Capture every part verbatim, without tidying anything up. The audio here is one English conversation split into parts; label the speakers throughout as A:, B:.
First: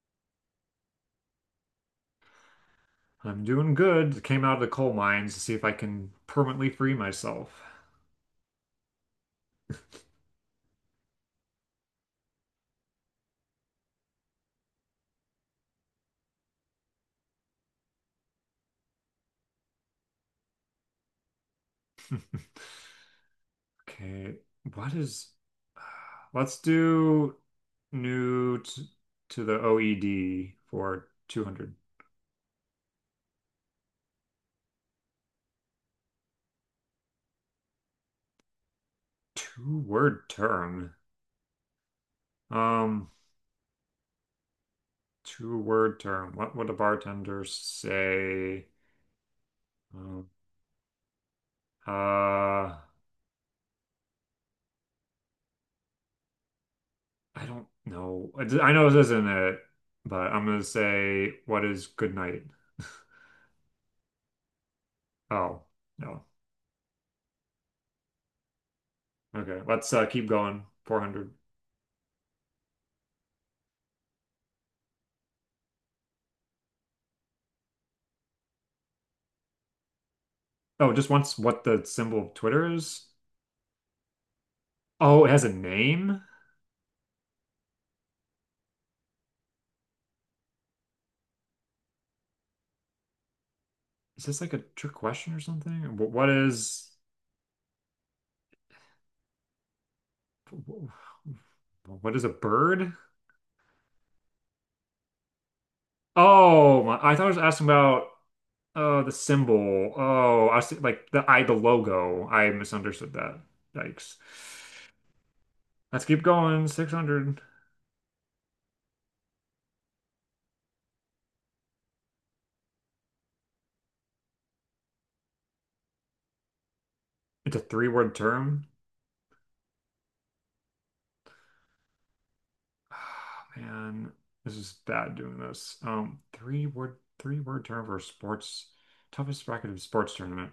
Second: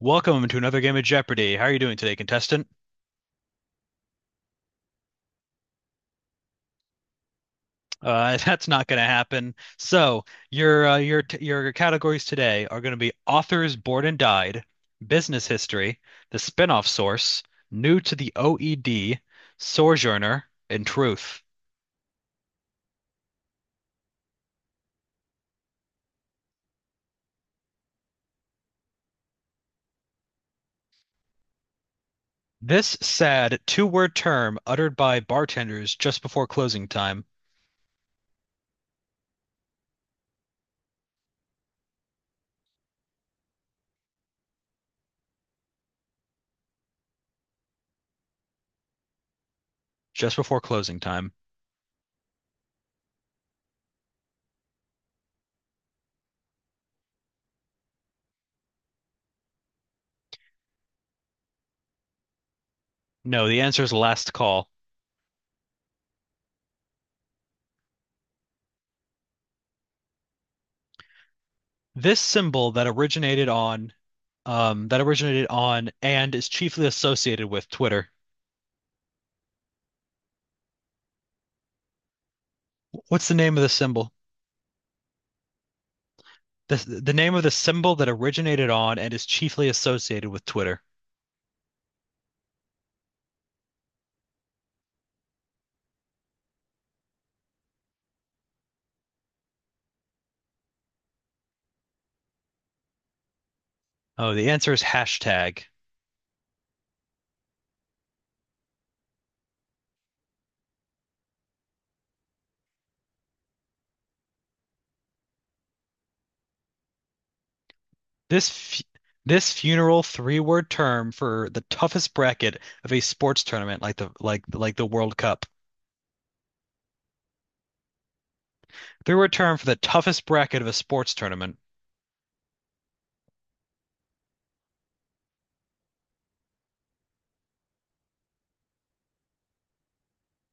A: Welcome to another game of Jeopardy. How are you doing today, contestant?
B: I'm doing good. Came out of the coal mines to see if I can permanently free myself.
A: Uh, that's not going to happen. So your uh, your t- your categories today are going to be authors born and died, business history, the spinoff source, new to the O E D, sojourner, and truth.
B: Okay, what is, let's do new t to the O E D for two hundred.
A: This sad two-word term uttered by bartenders just before closing time.
B: Two word term. Um, two word term. What would a bartender say? Um,
A: Just before closing time.
B: uh, I don't know. I I know this isn't it, but I'm gonna say, what is good night?
A: No, the answer is last call.
B: Oh, no. Okay, let's uh, keep going. four hundred.
A: This symbol that originated on um, that originated on and is chiefly associated with Twitter.
B: Oh, it just wants what the symbol of Twitter is?
A: What's the name of the symbol?
B: Oh, it has a name?
A: The, the name of the symbol that originated on and is chiefly associated with Twitter.
B: Is this like a trick question or something? Wh- What is what is a bird?
A: Oh, the answer is hashtag.
B: Oh, my, I thought I was asking about uh the symbol. Oh, I see like the I the logo. I misunderstood that. Yikes. Let's keep going. six hundred.
A: This fu this funeral three-word term for the toughest bracket of a sports tournament like the like like the World Cup.
B: It's a three-word term.
A: Three-word term for the toughest bracket of a sports tournament.
B: Oh, man, this is bad doing this. Um, three-word three-word term for sports toughest bracket of sports tournament.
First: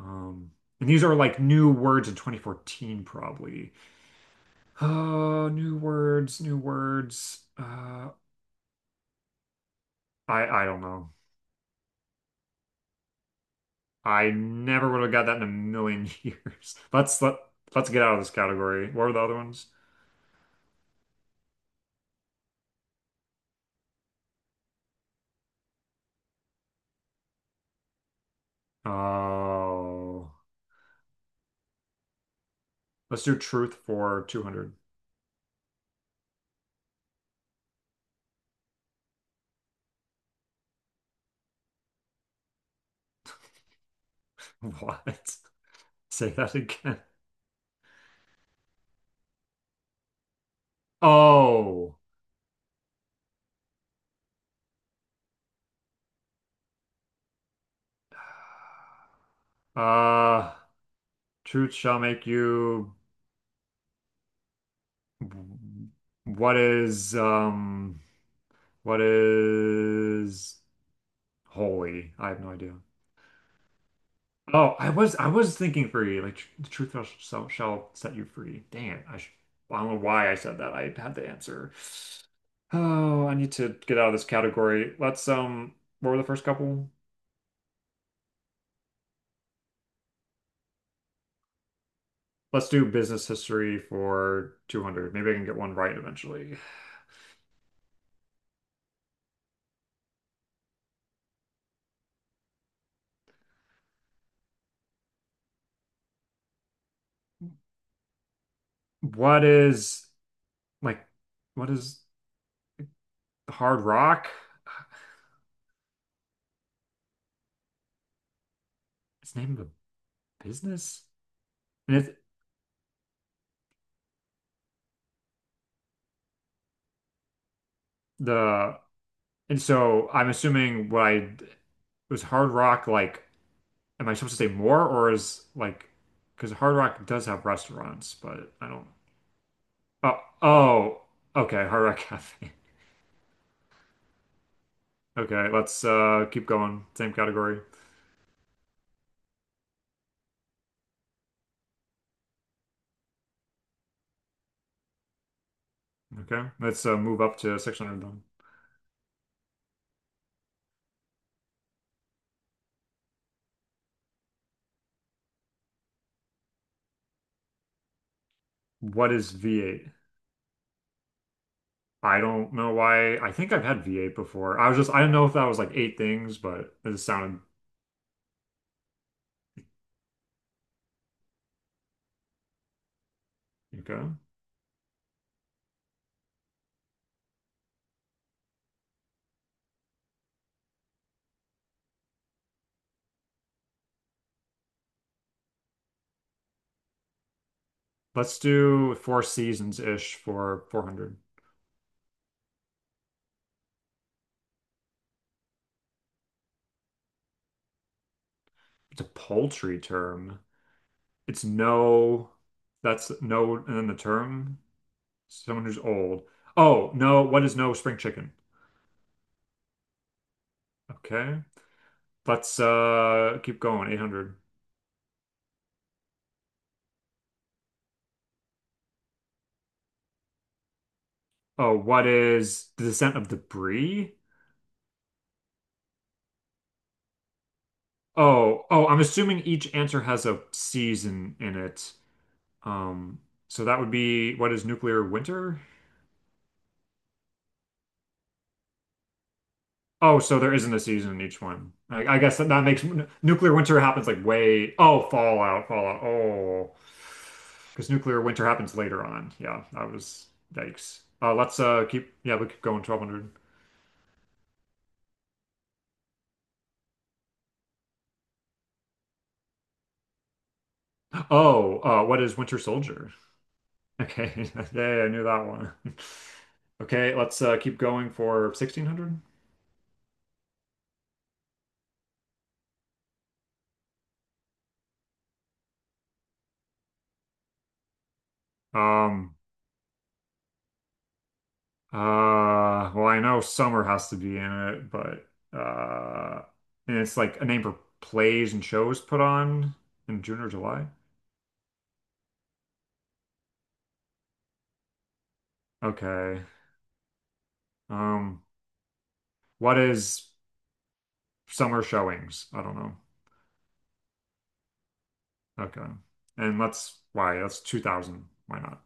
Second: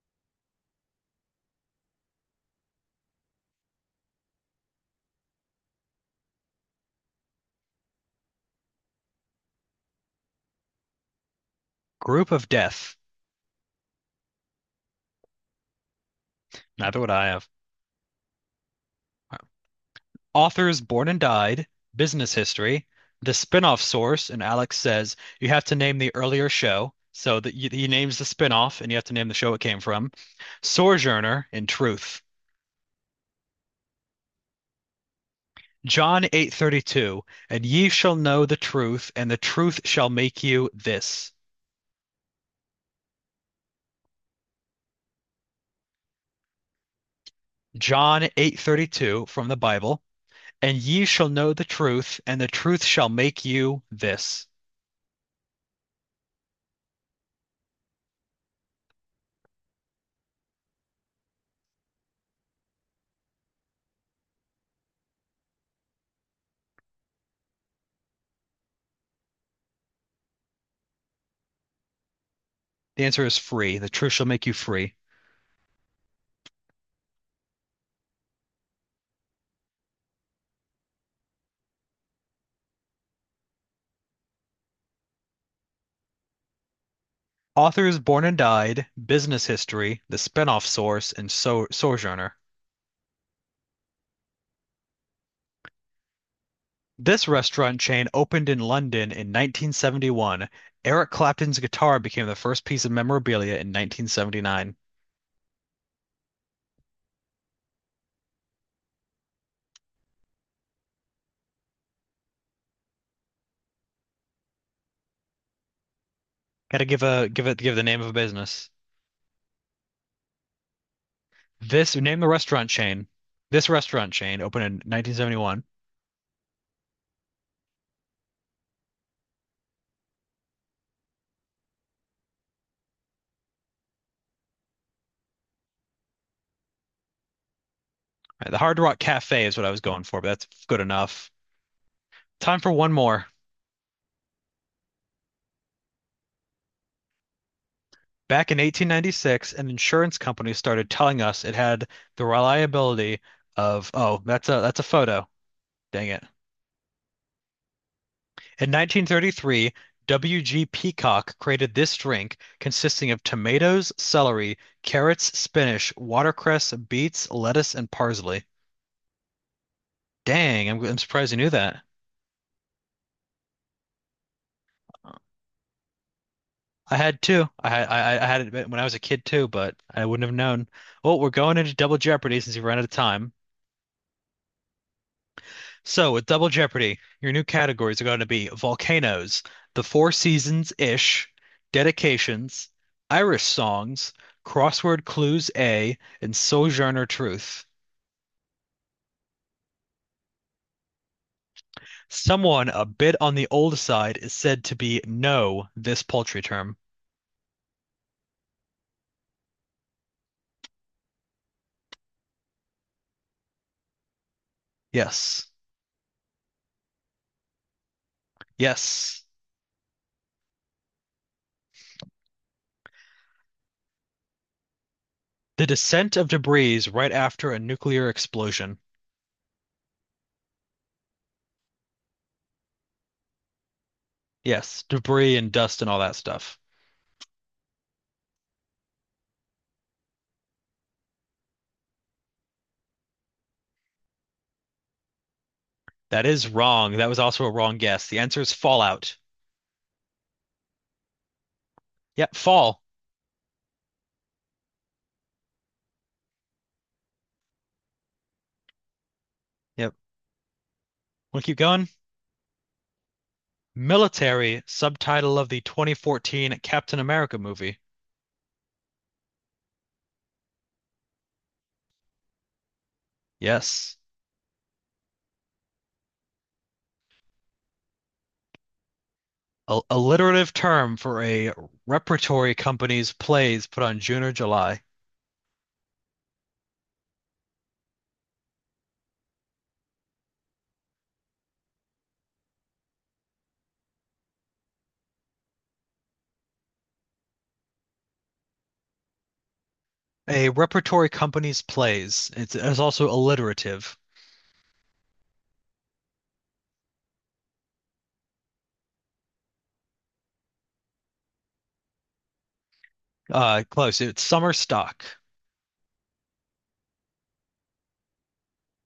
B: Um, and these are like new words in twenty fourteen, probably. Oh, new words, new words. Uh, I I don't know.
A: Group of death.
B: I never would have got that in a million years.
A: Neither would
B: Let's
A: I
B: let
A: have.
B: let's get out of this category. What were the other ones?
A: Authors Born and Died, Business History, the spin-off source, and Alex says you have to name the earlier show. So that you- he names the spin-off, and you have to name the show it came from.
B: Oh,
A: Sojourner in Truth.
B: let's do truth for two hundred.
A: John eight thirty-two, and ye shall know the truth, and the truth shall make you this.
B: What? Say that again.
A: John eight thirty-two from the Bible, and ye shall know the
B: Oh,
A: truth, and the truth shall make you this.
B: uh, truth shall make you. What is um? What is Holy, I have no idea.
A: The answer is free. The truth shall make you
B: Oh, I
A: free.
B: was I was thinking free, like tr the truth shall, shall shall set you free. Dang I sh I don't know why I said that. I had the answer. Oh, I need to get out of this category. Let's um, what were the first couple?
A: Authors Born and Died, Business History, The Spinoff Source, and so- Sojourner.
B: Let's do business history for two hundred. Maybe I can get one right eventually.
A: This restaurant chain opened in London in nineteen seventy-one. Eric Clapton's guitar became the first piece of memorabilia in nineteen seventy-nine.
B: What is like, what is Hard Rock?
A: Gotta give a give it give the name of a business.
B: It's the name of a business,
A: This
B: and it's
A: name the restaurant chain. This restaurant chain opened in nineteen seventy-one. All
B: the and so I'm assuming what I was Hard Rock like. Am I supposed to say more or is like because Hard Rock does have restaurants,
A: right,
B: but
A: the
B: I
A: Hard
B: don't.
A: Rock Cafe is what I was going for,
B: Oh,
A: but that's good
B: oh,
A: enough.
B: okay, Hard Rock Cafe.
A: Time for one more.
B: Okay, let's uh keep going. Same category.
A: Back in eighteen ninety-six, an insurance company started telling us it had the reliability of, oh, that's a that's a photo. Dang it.
B: Okay, let's uh move up to six hundred then.
A: In nineteen thirty-three, W G. Peacock created this drink consisting of tomatoes, celery, carrots, spinach, watercress, beets, lettuce, and parsley.
B: What is V eight?
A: Dang, I'm, I'm surprised you knew that.
B: I don't know why. I think I've had V eight before. I was just I didn't know if that was like eight things, but it
A: I
B: just
A: had
B: sounded
A: two. I had I, I had it when I was a kid too, but I wouldn't have known. Well, we're going into Double Jeopardy since we ran out of time.
B: okay.
A: So, with Double Jeopardy, your new categories are going to be volcanoes, the Four Seasons-ish, dedications, Irish songs, crossword clues A, and Sojourner Truth.
B: Let's do four seasons ish for four hundred.
A: Someone a bit on the old side is said to be no this paltry term.
B: It's a poultry term. It's no, that's no, and then the term.
A: Yes.
B: Someone who's old. Oh, no, what is no spring chicken?
A: Yes.
B: Okay. Let's uh keep going. eight hundred.
A: The descent of debris right after a nuclear explosion.
B: Oh, what is the descent of the Bree?
A: Yes, debris and dust and all that stuff.
B: Oh, oh, I'm assuming each answer has a season in it. Um, so that would be what is nuclear winter?
A: That is wrong. That was also a wrong guess. The answer is fallout.
B: Oh, so there isn't a season in each one. I, I
A: Yep,
B: guess that, that
A: fall.
B: makes nuclear winter happens like way. Oh, Fallout, Fallout. Oh, because nuclear winter happens later on. Yeah, that
A: Yep.
B: was yikes. Uh,
A: We'll keep
B: let's uh
A: going.
B: keep. Yeah, we keep going. twelve hundred.
A: Military subtitle of the twenty fourteen Captain America movie.
B: Oh, uh, what is Winter Soldier?
A: Yes.
B: Okay, yeah, I knew that one. Okay, let's uh keep going for sixteen hundred.
A: A alliterative term for a repertory company's plays put on June or July.
B: Um. Uh, well, I know Summer has to be in it, but uh, and it's like a name for plays and shows put on in June
A: A
B: or July.
A: repertory company's plays. It's, it's also alliterative.
B: Okay. Um, what is summer showings? I don't know.
A: Uh, close. It's summer stock.
B: Okay. And let's why that's two thousand. Why not?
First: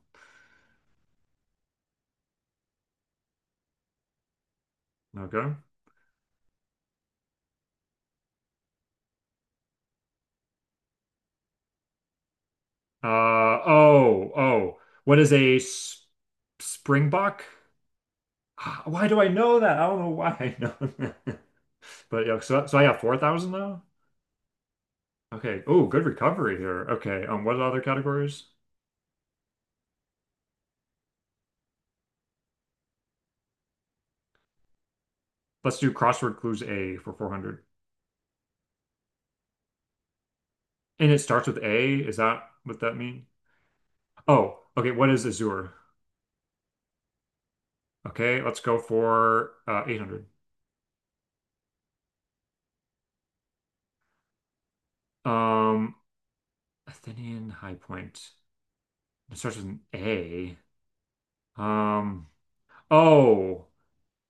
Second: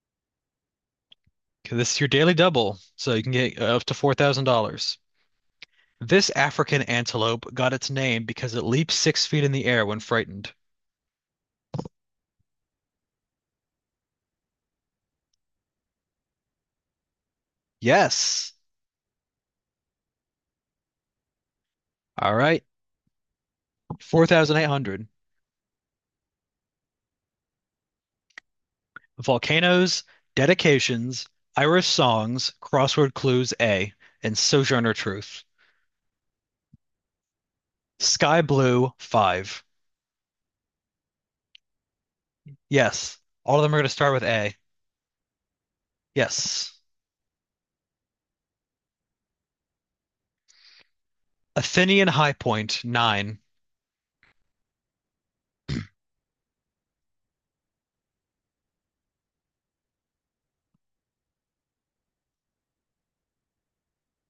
A: Okay, this is your daily double, so you can get up to four thousand dollars.
B: Okay.
A: This African antelope got its name because it leaps six feet in the air when frightened.
B: Uh, oh, oh. What is a s springbok?
A: Yes.
B: Ah, why do I know that? I don't know why I know that. But
A: All
B: yeah,
A: right.
B: so, so I got four thousand now?
A: four thousand eight hundred.
B: Okay. Oh, good recovery here. Okay. Um, what are the other categories?
A: Volcanoes, Dedications, Irish Songs, Crossword Clues A, and Sojourner Truth.
B: Let's do crossword clues A for four hundred.
A: Sky Blue five.
B: And it starts with A. Is that what that
A: Yes.
B: mean?
A: All of them are going to start with A.
B: Oh, okay. What is Azure?
A: Yes.
B: Okay. Let's go for uh, eight hundred.
A: Athenian High Point nine.
B: Um, Athenian High Point. It starts with an A. Um, oh,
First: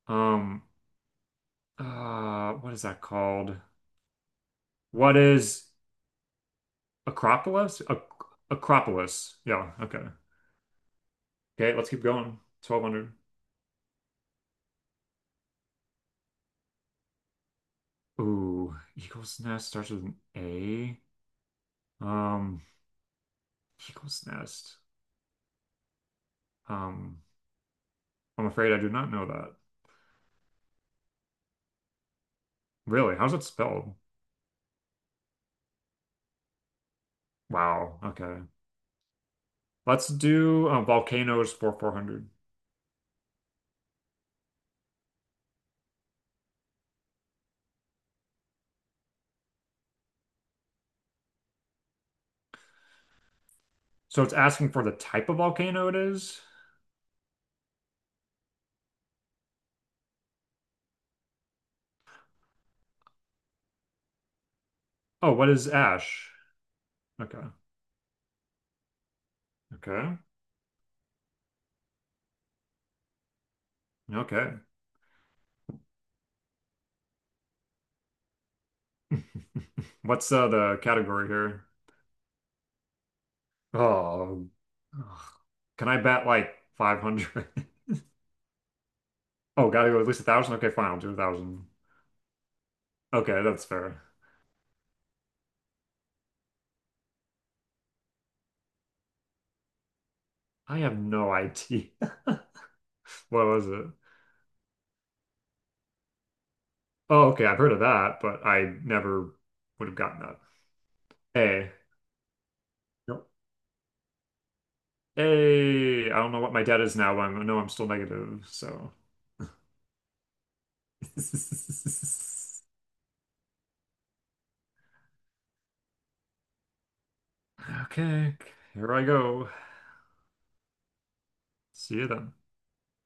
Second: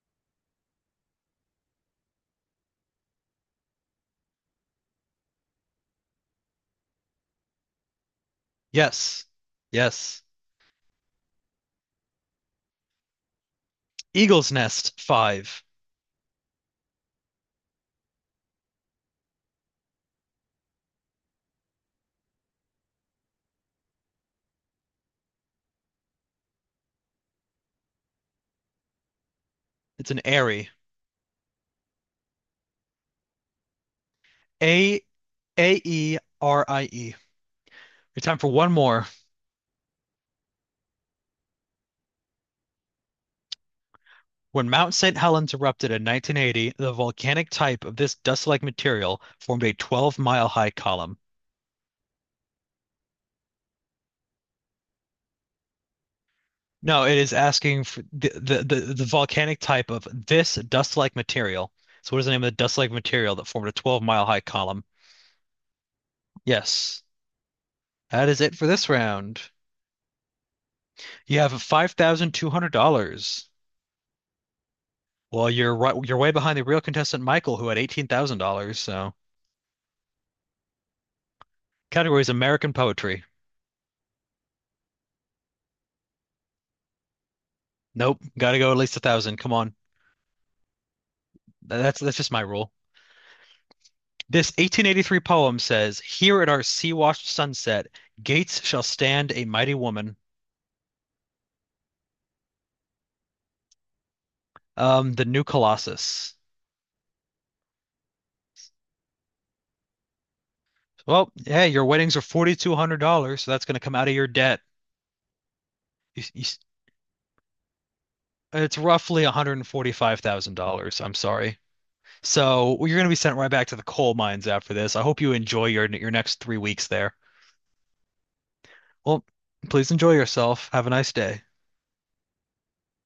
B: um, uh, what is that called? What is Acropolis? Ac
A: Yes.
B: Acropolis. Yeah. Okay.
A: Yes.
B: Okay. Let's keep going. twelve hundred.
A: Eagle's Nest five.
B: Ooh, Eagle's Nest starts with an A. Um, Eagle's Nest. Um, I'm afraid I do not know that.
A: It's an airy.
B: Really? How's it spelled?
A: A A E R I E.
B: Wow.
A: It's time
B: Okay.
A: for one more.
B: Let's do uh, volcanoes for four hundred.
A: When Mount Saint Helens erupted in nineteen eighty, the volcanic type of this dust-like material formed a twelve-mile high column.
B: So it's asking for the type of volcano it is.
A: No, it is asking for the, the, the, the volcanic type of this dust-like material. So what is the name of the dust-like material that formed a twelve-mile high column?
B: Oh, what is ash?
A: Yes,
B: Okay.
A: that is it for this round.
B: Okay.
A: You have five thousand two hundred dollars.
B: Okay.
A: Well, you're right, you're way behind the real contestant Michael, who had eighteen thousand dollars. So
B: What's uh, the category here?
A: category is American poetry.
B: Oh, ugh. Can I bet like five hundred?
A: Nope, gotta go at least a thousand. Come
B: Oh,
A: on.
B: gotta go at least a thousand? Okay, fine. I'll do a thousand.
A: That's that's just my rule.
B: Okay, that's fair.
A: This eighteen eighty-three poem says, "Here at our sea-washed sunset, gates shall stand a mighty woman."
B: I have no idea. What was it?
A: Um, the new Colossus.
B: Oh, okay. I've heard of that, but I never would have gotten that.
A: Well, yeah,
B: A.
A: your weddings are
B: Nope.
A: four thousand two hundred dollars so that's going to come out of your debt.
B: A. I
A: You-
B: don't know
A: you-
B: what my debt is now, but I know I'm still negative.
A: It's
B: So,
A: roughly one hundred forty-five thousand dollars. I'm sorry. So well, you're going to be sent right back to the coal mines after this. I hope you enjoy your your next three weeks there.
B: okay. Here I
A: Well,
B: go.
A: please enjoy yourself. Have a nice day.
B: See you then.